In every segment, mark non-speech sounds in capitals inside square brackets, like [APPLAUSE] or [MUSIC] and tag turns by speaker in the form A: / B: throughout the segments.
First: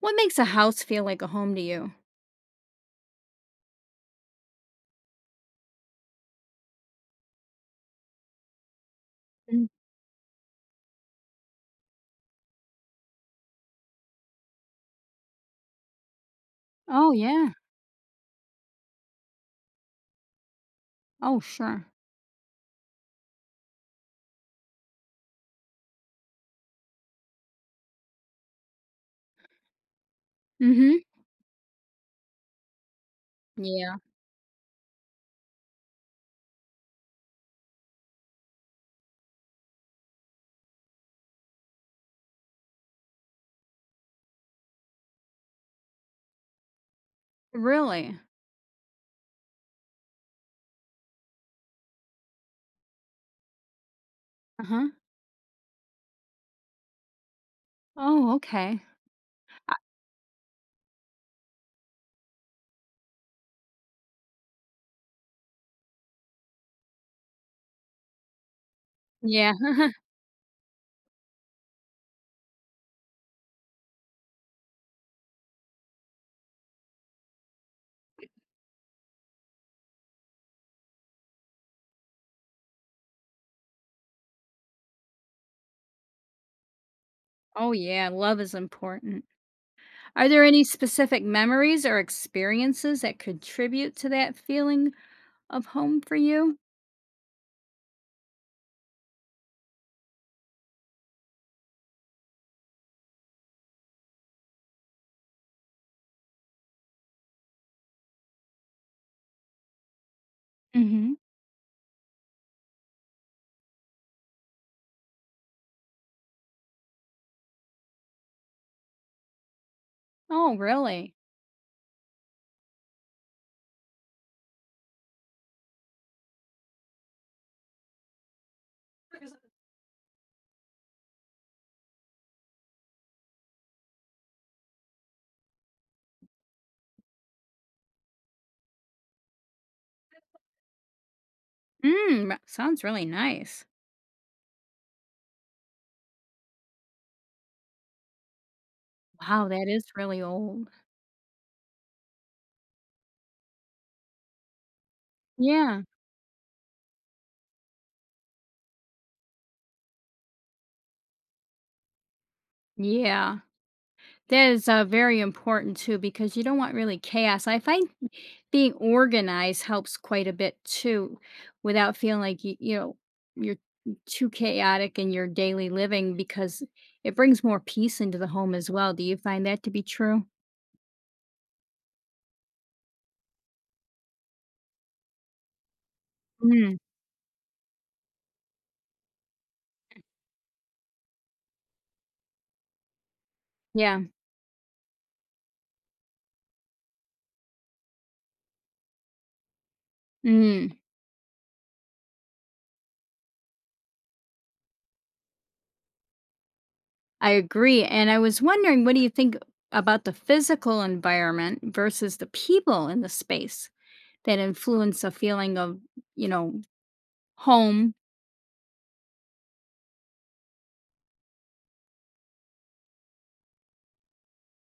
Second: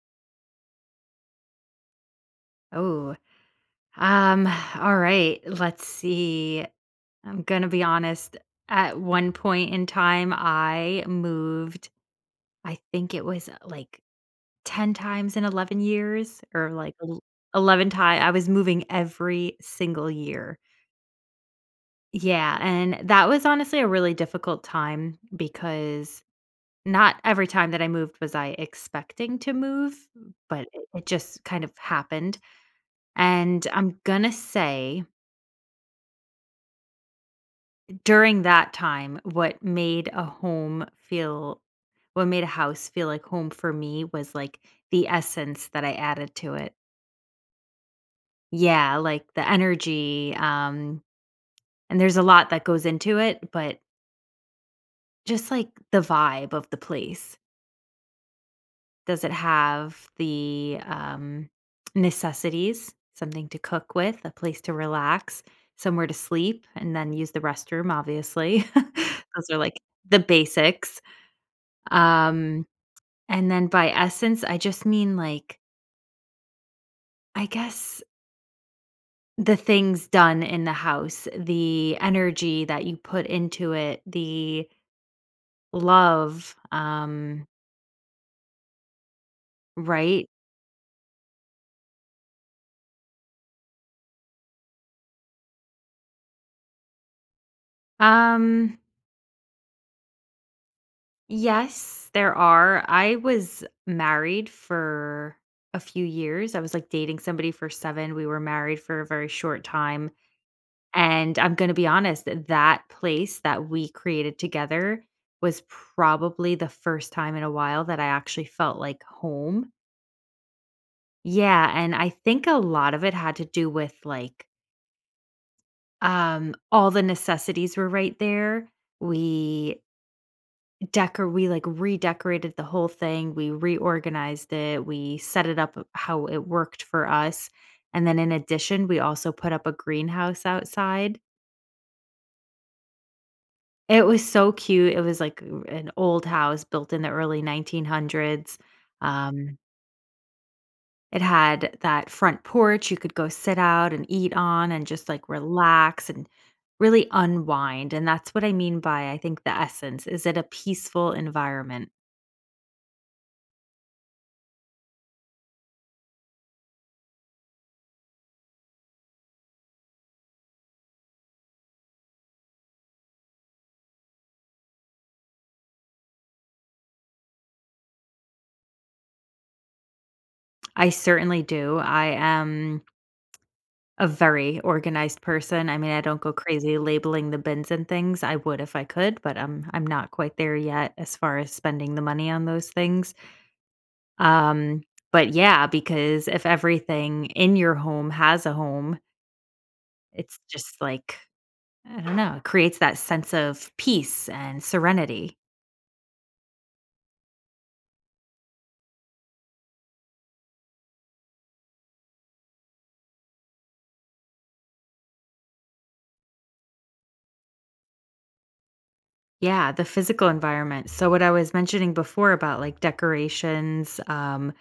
A: What makes a house feel like a home to you?
B: Oh, um, all right. Let's see. I'm gonna be honest. At one
A: Mm.
B: point in time, I moved. I think it was like 10 times in 11 years or
A: Oh, yeah.
B: 11 times. I was moving every single year.
A: Oh, sure.
B: Yeah. And that was honestly a really difficult time because not every time that I moved was I expecting to move, but it
A: Mhm.
B: it just kind of happened. And
A: Yeah.
B: I'm going to say during that time, what made a house feel like home for me was like the essence that I added to it.
A: Really?
B: Yeah, like the energy. And there's a lot that goes into it, but
A: Uh-huh.
B: just like the vibe of the place.
A: Oh, okay.
B: Does it
A: Uh,
B: have the necessities, something to cook with, a place to relax, somewhere to sleep, and then use the restroom, obviously? [LAUGHS] Those
A: yeah.
B: are like
A: [LAUGHS]
B: the basics. Um, And then by essence, I just mean, I guess the things done in the house, the energy that you put into it, the love,
A: Oh, yeah, love is important.
B: right?
A: Are there any specific memories or experiences that contribute to that feeling of home for you?
B: Um, yes, there are. I was married for a few years. I was like dating somebody for 7. We were married for a very short time.
A: Mhm.
B: And I'm gonna be honest, that place that we created together was probably the first time in a while that I actually felt like home.
A: Oh, really?
B: Yeah, and I think a lot of it had to do with, like, all the necessities were right there. We decor we, like, redecorated the whole thing, we reorganized it, we set it up how it worked for us, and then in addition, we also put up a greenhouse outside.
A: Mm, that sounds really nice.
B: It was so cute. It was like an old house built in the early 1900s.
A: Wow,
B: Um,
A: that is really old.
B: it had that front porch you could go sit out and eat on and just, like,
A: Yeah.
B: relax and really unwind, and that's what I mean by, I think, the essence. Is it a peaceful environment?
A: Yeah. That is very important too because you don't want really chaos. I find being organized helps quite a bit too, without feeling like you're too chaotic in your daily living because it brings more peace into the home as well. Do you find that to be true?
B: I certainly do. I am a very organized person. I mean, I don't go
A: Mm,
B: crazy labeling the bins and things. I would if I could, but, I'm not quite there yet as far as spending the money on those things.
A: yeah,
B: Um, but yeah, because if everything in your home has a home, it's
A: mm,
B: just like, I don't know, it creates that sense of peace and serenity.
A: I agree. And I was wondering, what do you think about the physical environment versus the people in the space that influence a feeling of, you know, home?
B: Yeah, the physical environment. So, what I was mentioning before about like decorations,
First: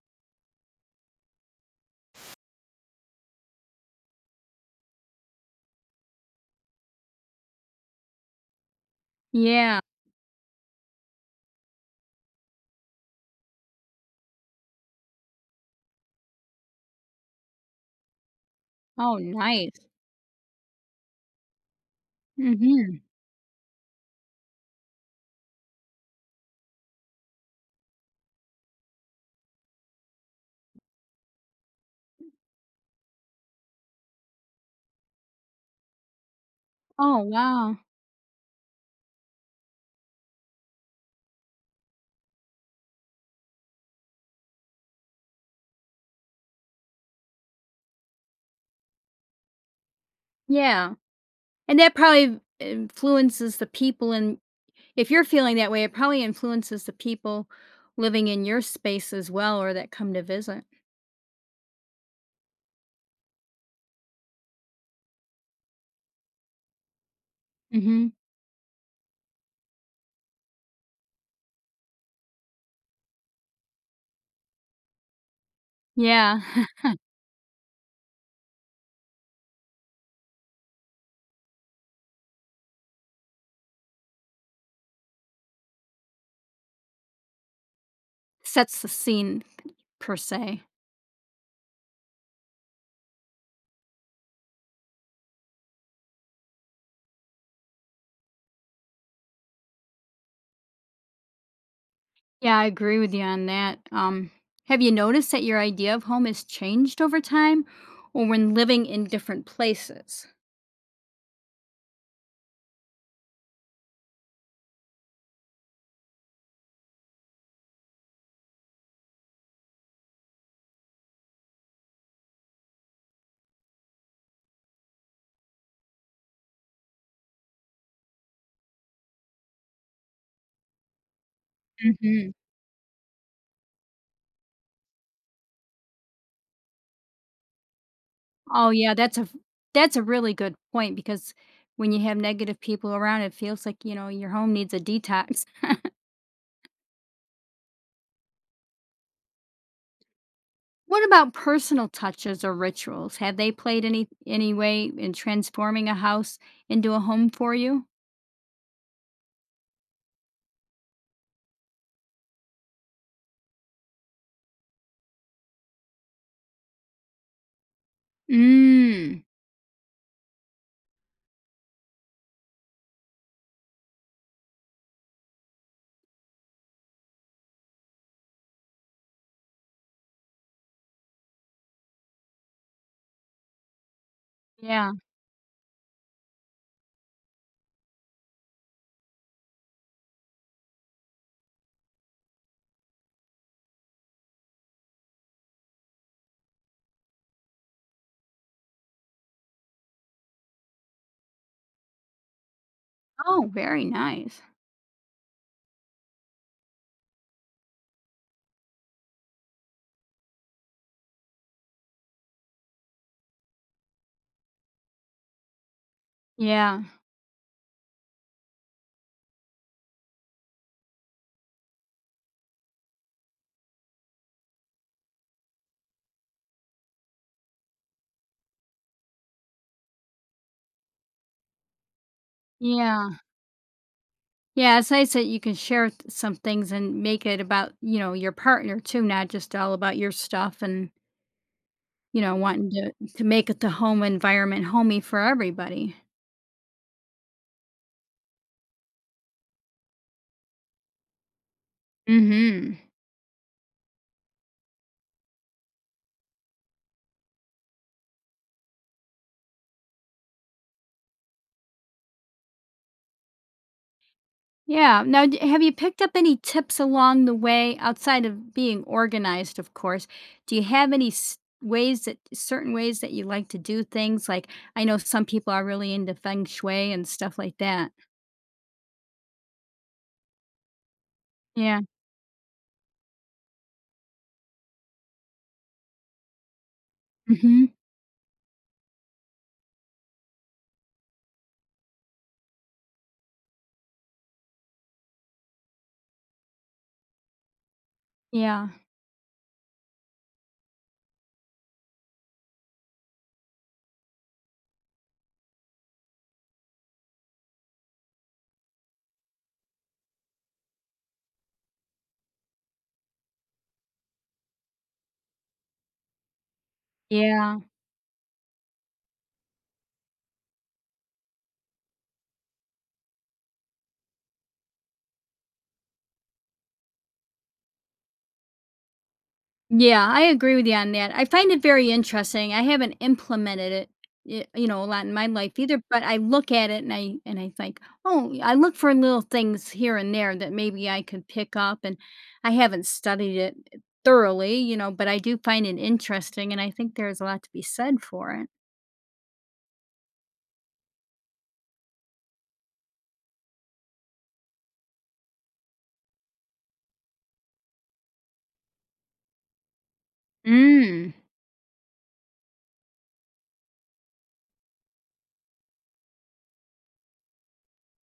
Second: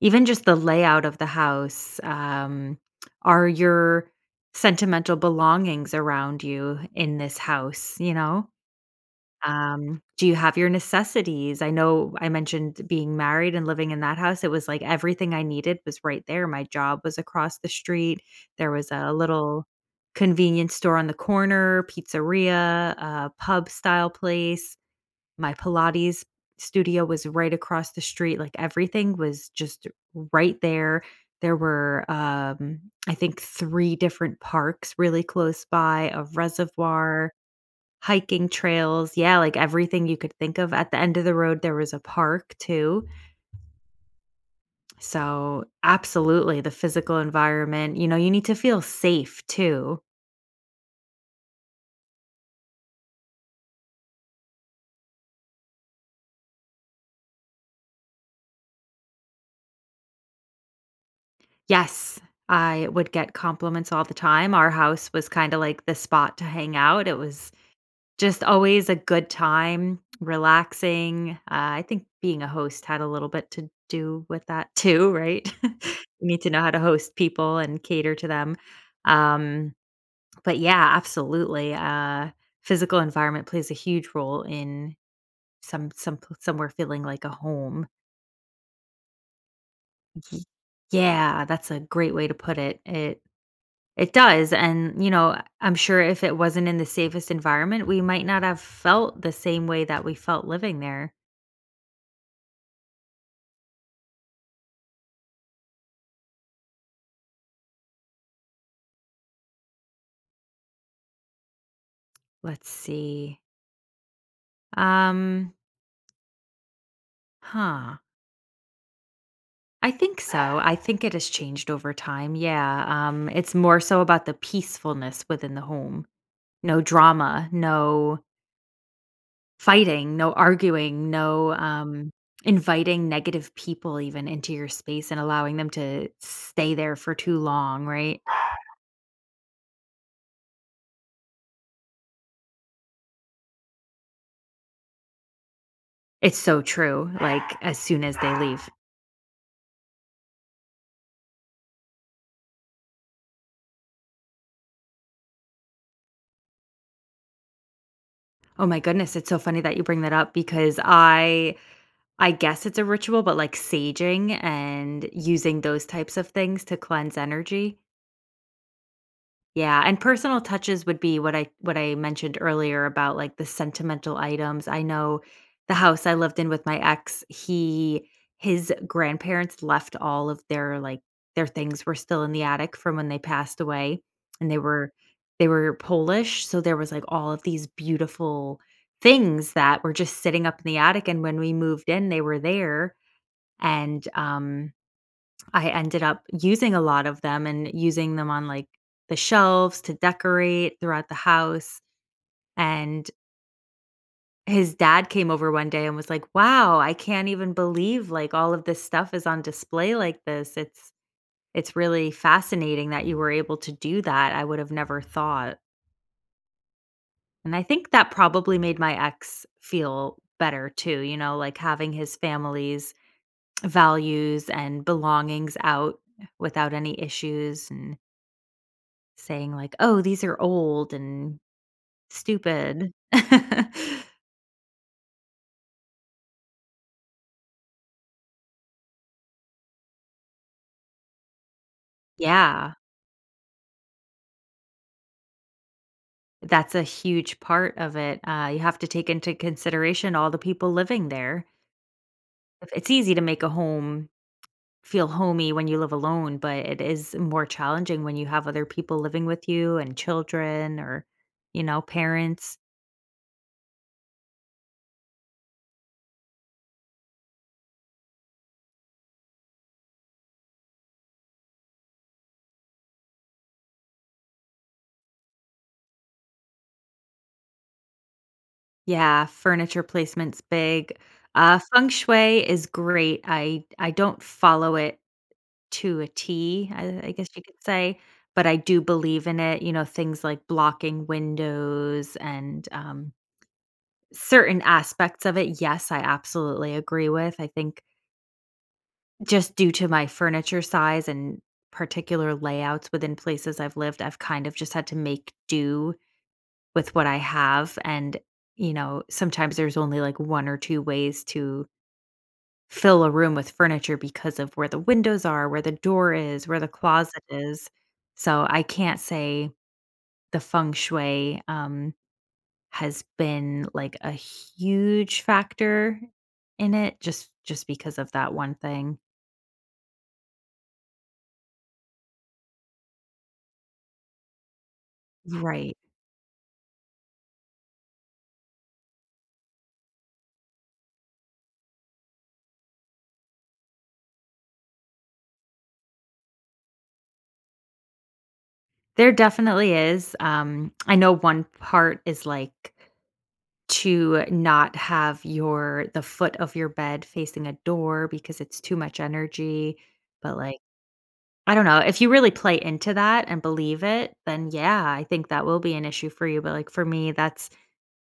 B: even just the layout of the house, are your sentimental belongings around you in this house, you know?
A: Yeah.
B: Do you have your necessities? I know I mentioned being married and living in that house, it was like everything I needed was right there, my job was across the street, there was a
A: Oh,
B: little
A: nice.
B: convenience store on the corner, pizzeria,
A: Mhm.
B: a pub-style place, my Pilates studio was right across the street, like, everything was just right there. There were, I think 3 different parks really close by, a
A: Oh,
B: reservoir,
A: wow.
B: hiking trails, yeah, like, everything you could think of. At the end of the road, there was a park too. So, absolutely, the physical environment, you know, you need to feel safe too.
A: Yeah, and that probably influences the people and if you're feeling that way, it probably influences the people living in your space as well or that come to visit.
B: Yes, I would get compliments all the time. Our house was kinda like the spot to hang out. It was
A: Mhm.
B: just always a good time, relaxing. I think being a host had a little bit to do with that too, right? [LAUGHS] You
A: Yeah.
B: need to know how to
A: [LAUGHS]
B: host people and cater to them. Um But yeah, absolutely, physical environment plays a huge role in somewhere feeling like a home.
A: Sets the scene per
B: Mhm.
A: se.
B: Yeah, that's a great way to put it. It does, and, you know, I'm sure if it wasn't in the safest environment, we might not have felt the same way that we felt living there.
A: Yeah, I agree with you on that. Have you noticed that your idea of home has changed over time or when living in different places?
B: Let's see. Um, huh, I think so. I think it has changed over time, yeah, it's more so about the peacefulness within the home. No drama, no fighting, no arguing, no,
A: Mhm.
B: inviting negative people even into your space and allowing them to stay there for too long, right?
A: Oh, yeah, that's a really good point because when you have negative people around, it feels like, your home needs a detox.
B: It's so true, like, as soon as they leave.
A: What about personal touches or rituals? Have they played any way in transforming a house into a home for you?
B: Oh my goodness, it's so funny that you bring that up because I guess it's a ritual, but, like, saging and using those types of things to cleanse energy.
A: Mm.
B: Yeah, and personal touches would be what I mentioned earlier about, like, the sentimental items. I know the house I lived in with my ex, he his grandparents left all of their, their things were still in the attic from when they passed away, and
A: Yeah.
B: they were Polish, so there was, like, all of these beautiful things that were just sitting up in the attic, and when we moved in, they were there, and I ended up using a lot of them and using them on like the shelves to decorate throughout the house. And
A: Oh, very nice.
B: his dad came over one day and was like, "Wow, I can't even believe like all of this stuff is on display like this. It's really fascinating that you were able to do that. I would have never thought."
A: Yeah.
B: And I think that probably made my ex feel better too, you know, like having his family's values and belongings out without any issues and saying like, "Oh, these are old and stupid." [LAUGHS]
A: Yeah. Yeah, it's nice that you can share th some things and make it about, your partner too, not just all about your stuff and, you know, wanting
B: Yeah,
A: to to make it the home environment homey for everybody.
B: that's a huge part of it. You have to take into consideration all the people living there. If
A: Mhm.
B: it's easy to make a home feel homey when you live alone, but it is more challenging when you have other people living with you and children or, you know, parents.
A: Yeah. Now, d have you picked up any tips along the way outside of being organized, of course? Do you have any s ways that certain ways that you like to do things? Like, I know some people are really into feng shui and stuff like that.
B: Yeah, furniture placement's big.
A: Yeah.
B: Feng shui is great. I don't follow it to a T, I guess you could
A: Mhm.
B: say, but I do believe in it, you know, things like blocking windows and, certain aspects of it, yes, I absolutely agree with. I think
A: Yeah.
B: just due to my furniture size and particular layouts within places I've lived, I've kind of just had to make do with what I have, and, you know, sometimes there's only, like, 1 or 2 ways to fill a room with furniture because of where the windows are, where the door is, where the closet
A: Yeah.
B: is. So I can't say the feng shui has been like a huge factor in it just because of that one thing.
A: Yeah, I agree with you on that. I find it very interesting. I haven't implemented it, you know, a lot in my life
B: Right.
A: either, but I look at it and I think, oh, I look for little things here and there that maybe I could pick up and I haven't studied it thoroughly, you know, but I do find it interesting and I think there's a lot to be said for it.
B: There definitely is. I know one part is like to not have your the foot of your bed facing a door because it's too much energy. But like
A: Mm.
B: I don't know, if you really play into that and believe it, then yeah, I think that will be an issue for you, but, like, for me, that's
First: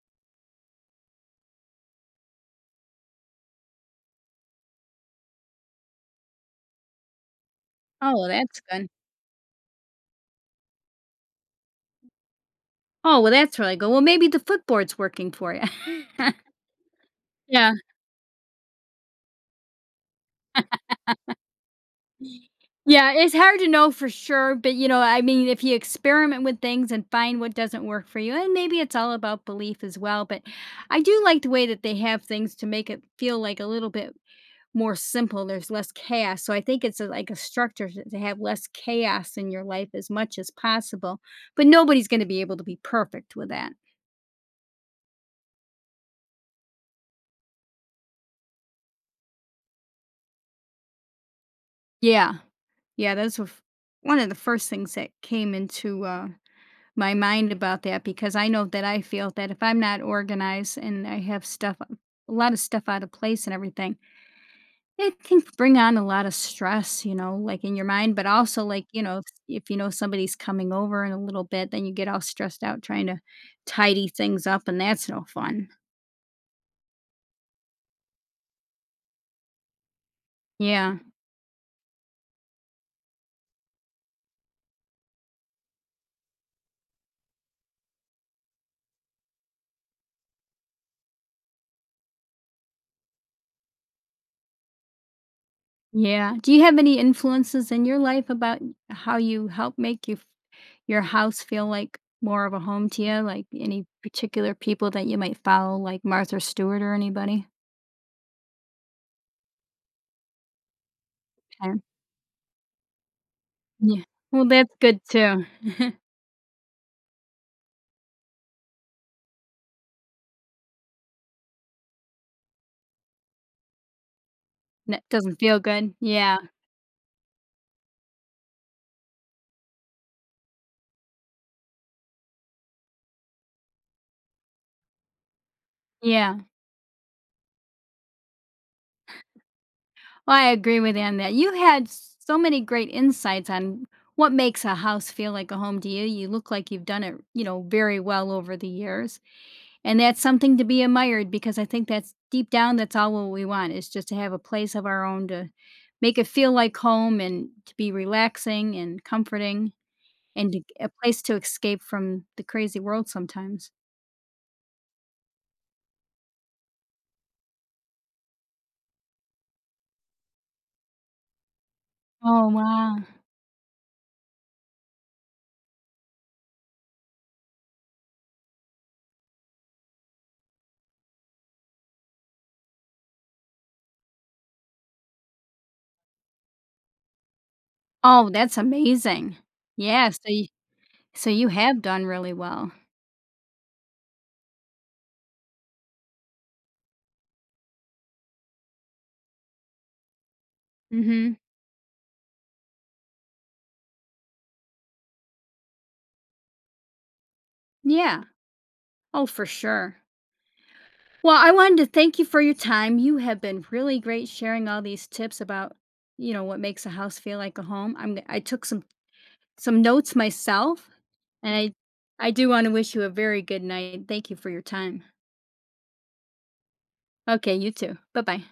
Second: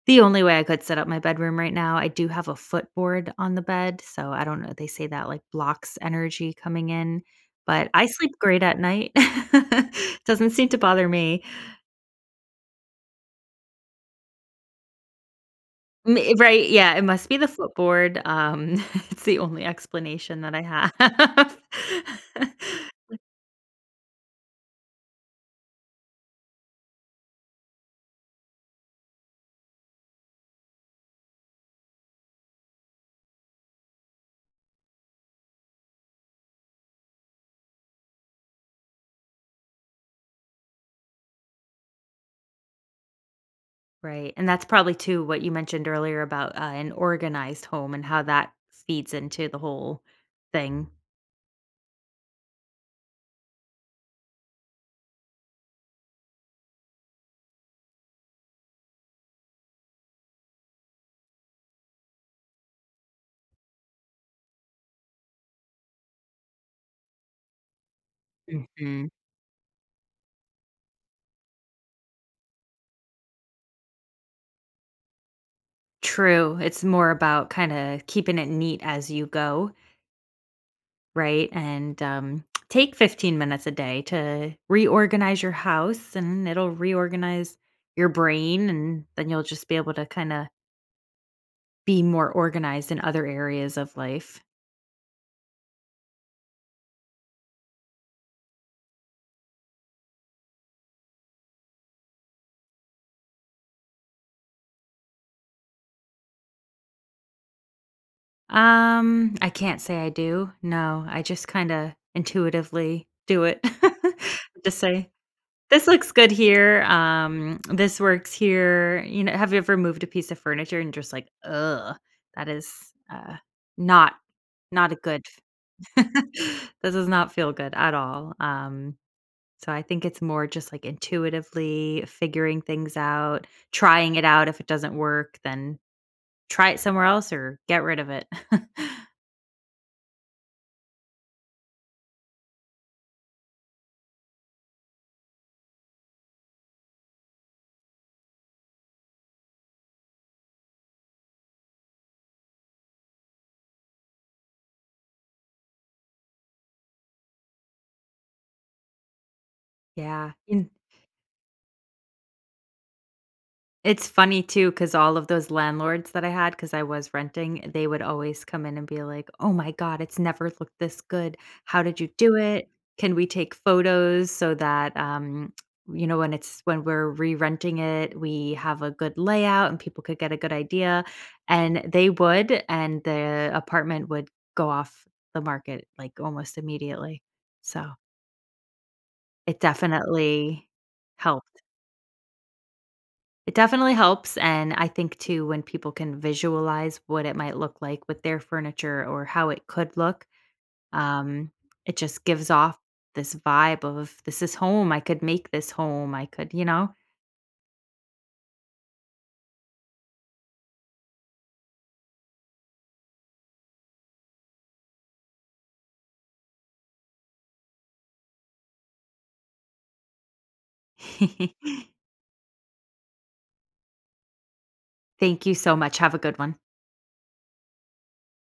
B: the only way I could set up my bedroom right now. I do have a footboard on the bed, so I don't know, they say that, like, blocks energy coming in, but I
A: Oh, well,
B: sleep
A: that's
B: great at
A: good.
B: night. [LAUGHS] Doesn't seem to bother me.
A: Oh, well, that's really good. Well, maybe the footboard's working for you.
B: Me
A: [LAUGHS]
B: right, yeah, it must be the
A: Yeah,
B: footboard, [LAUGHS] it's the only explanation that I have. [LAUGHS]
A: Yeah, it's hard to know for sure, but you know, I mean, if you experiment with things and find what doesn't work for you, and maybe it's all about belief as well, but I do like the way that they have things to make it feel like a little bit more simple. There's less chaos. So I think it's like a structure to have less chaos in your life as much as possible, but nobody's going to be able to be perfect with that.
B: Right. And that's probably too what you mentioned earlier about an organized home and how that feeds into the whole thing.
A: Yeah. Yeah. One of the first things that came into, my mind about that because I know that I feel that if I'm not organized and I have stuff, a lot of stuff out of place and everything, it can bring on a lot of stress, you know, like in your mind, but also like,
B: hmm
A: if you know somebody's coming over in a little bit, then you get all stressed out trying to tidy things up and that's no fun.
B: True. It's more about kind of keeping it neat as you go,
A: Yeah.
B: right? And take 15 minutes a day to reorganize your house and it'll reorganize your brain. And then you'll just be able to kind of be more organized in other areas of life.
A: Yeah. Do you have any influences in your life about how you help make your house feel like more of a home to you? Like any particular people that you might follow, like Martha Stewart or anybody?
B: I can't say I do. No, I just
A: Okay.
B: kinda intuitively do it.
A: Yeah.
B: [LAUGHS]
A: Well, that's
B: Just
A: good
B: say,
A: too.
B: "This
A: [LAUGHS]
B: looks good here, this works here." You know, have you ever moved a piece of furniture and just like, "Ugh, that is, uh, not not a
A: That
B: good
A: doesn't feel good. Yeah.
B: [LAUGHS] this does not feel good at all." So I think it's more just, like, intuitively figuring things out, trying it out. If it doesn't work, then
A: Yeah.
B: try it somewhere else or get rid of it. [LAUGHS]
A: Well, I agree with you on that. You had so many great insights on what makes a house feel like a home to you. You look like you've done it, you know, very well over the years. And that's something to be admired because I think that's deep down, that's all what we want is just to have a place of our own to make it feel like home and to be relaxing and comforting
B: Yeah,
A: and
B: and
A: a place to escape from the crazy world sometimes.
B: it's funny too, cause all of those landlords that I had, cause I was renting, they would always come in and be like, "Oh my god, it's never looked this good. How did you do
A: Oh,
B: it?
A: wow.
B: Can we take photos so that, you know, when we're re-renting it, we have a good layout and people could get a good idea." And they would, and the apartment would go off the market, like, almost immediately. So,
A: Oh, that's amazing.
B: it
A: Yeah.
B: definitely
A: So you
B: helped.
A: have done really well.
B: It definitely helps, and I think too when people can visualize what it might look like with their furniture or how it could look,
A: Mm-hmm.
B: um, it just gives off this vibe of, "This is home, I could make this home, I could" you know?
A: Yeah. Oh, for sure. Well, I wanted to thank you for your time. You have been really great sharing all these tips about, you know, what makes a house feel like a home. I took some notes myself, and I
B: [LAUGHS]
A: I do want to wish you a very good night. Thank you for your time.
B: Thank you so much, have a good one.
A: Okay, you too. Bye-bye.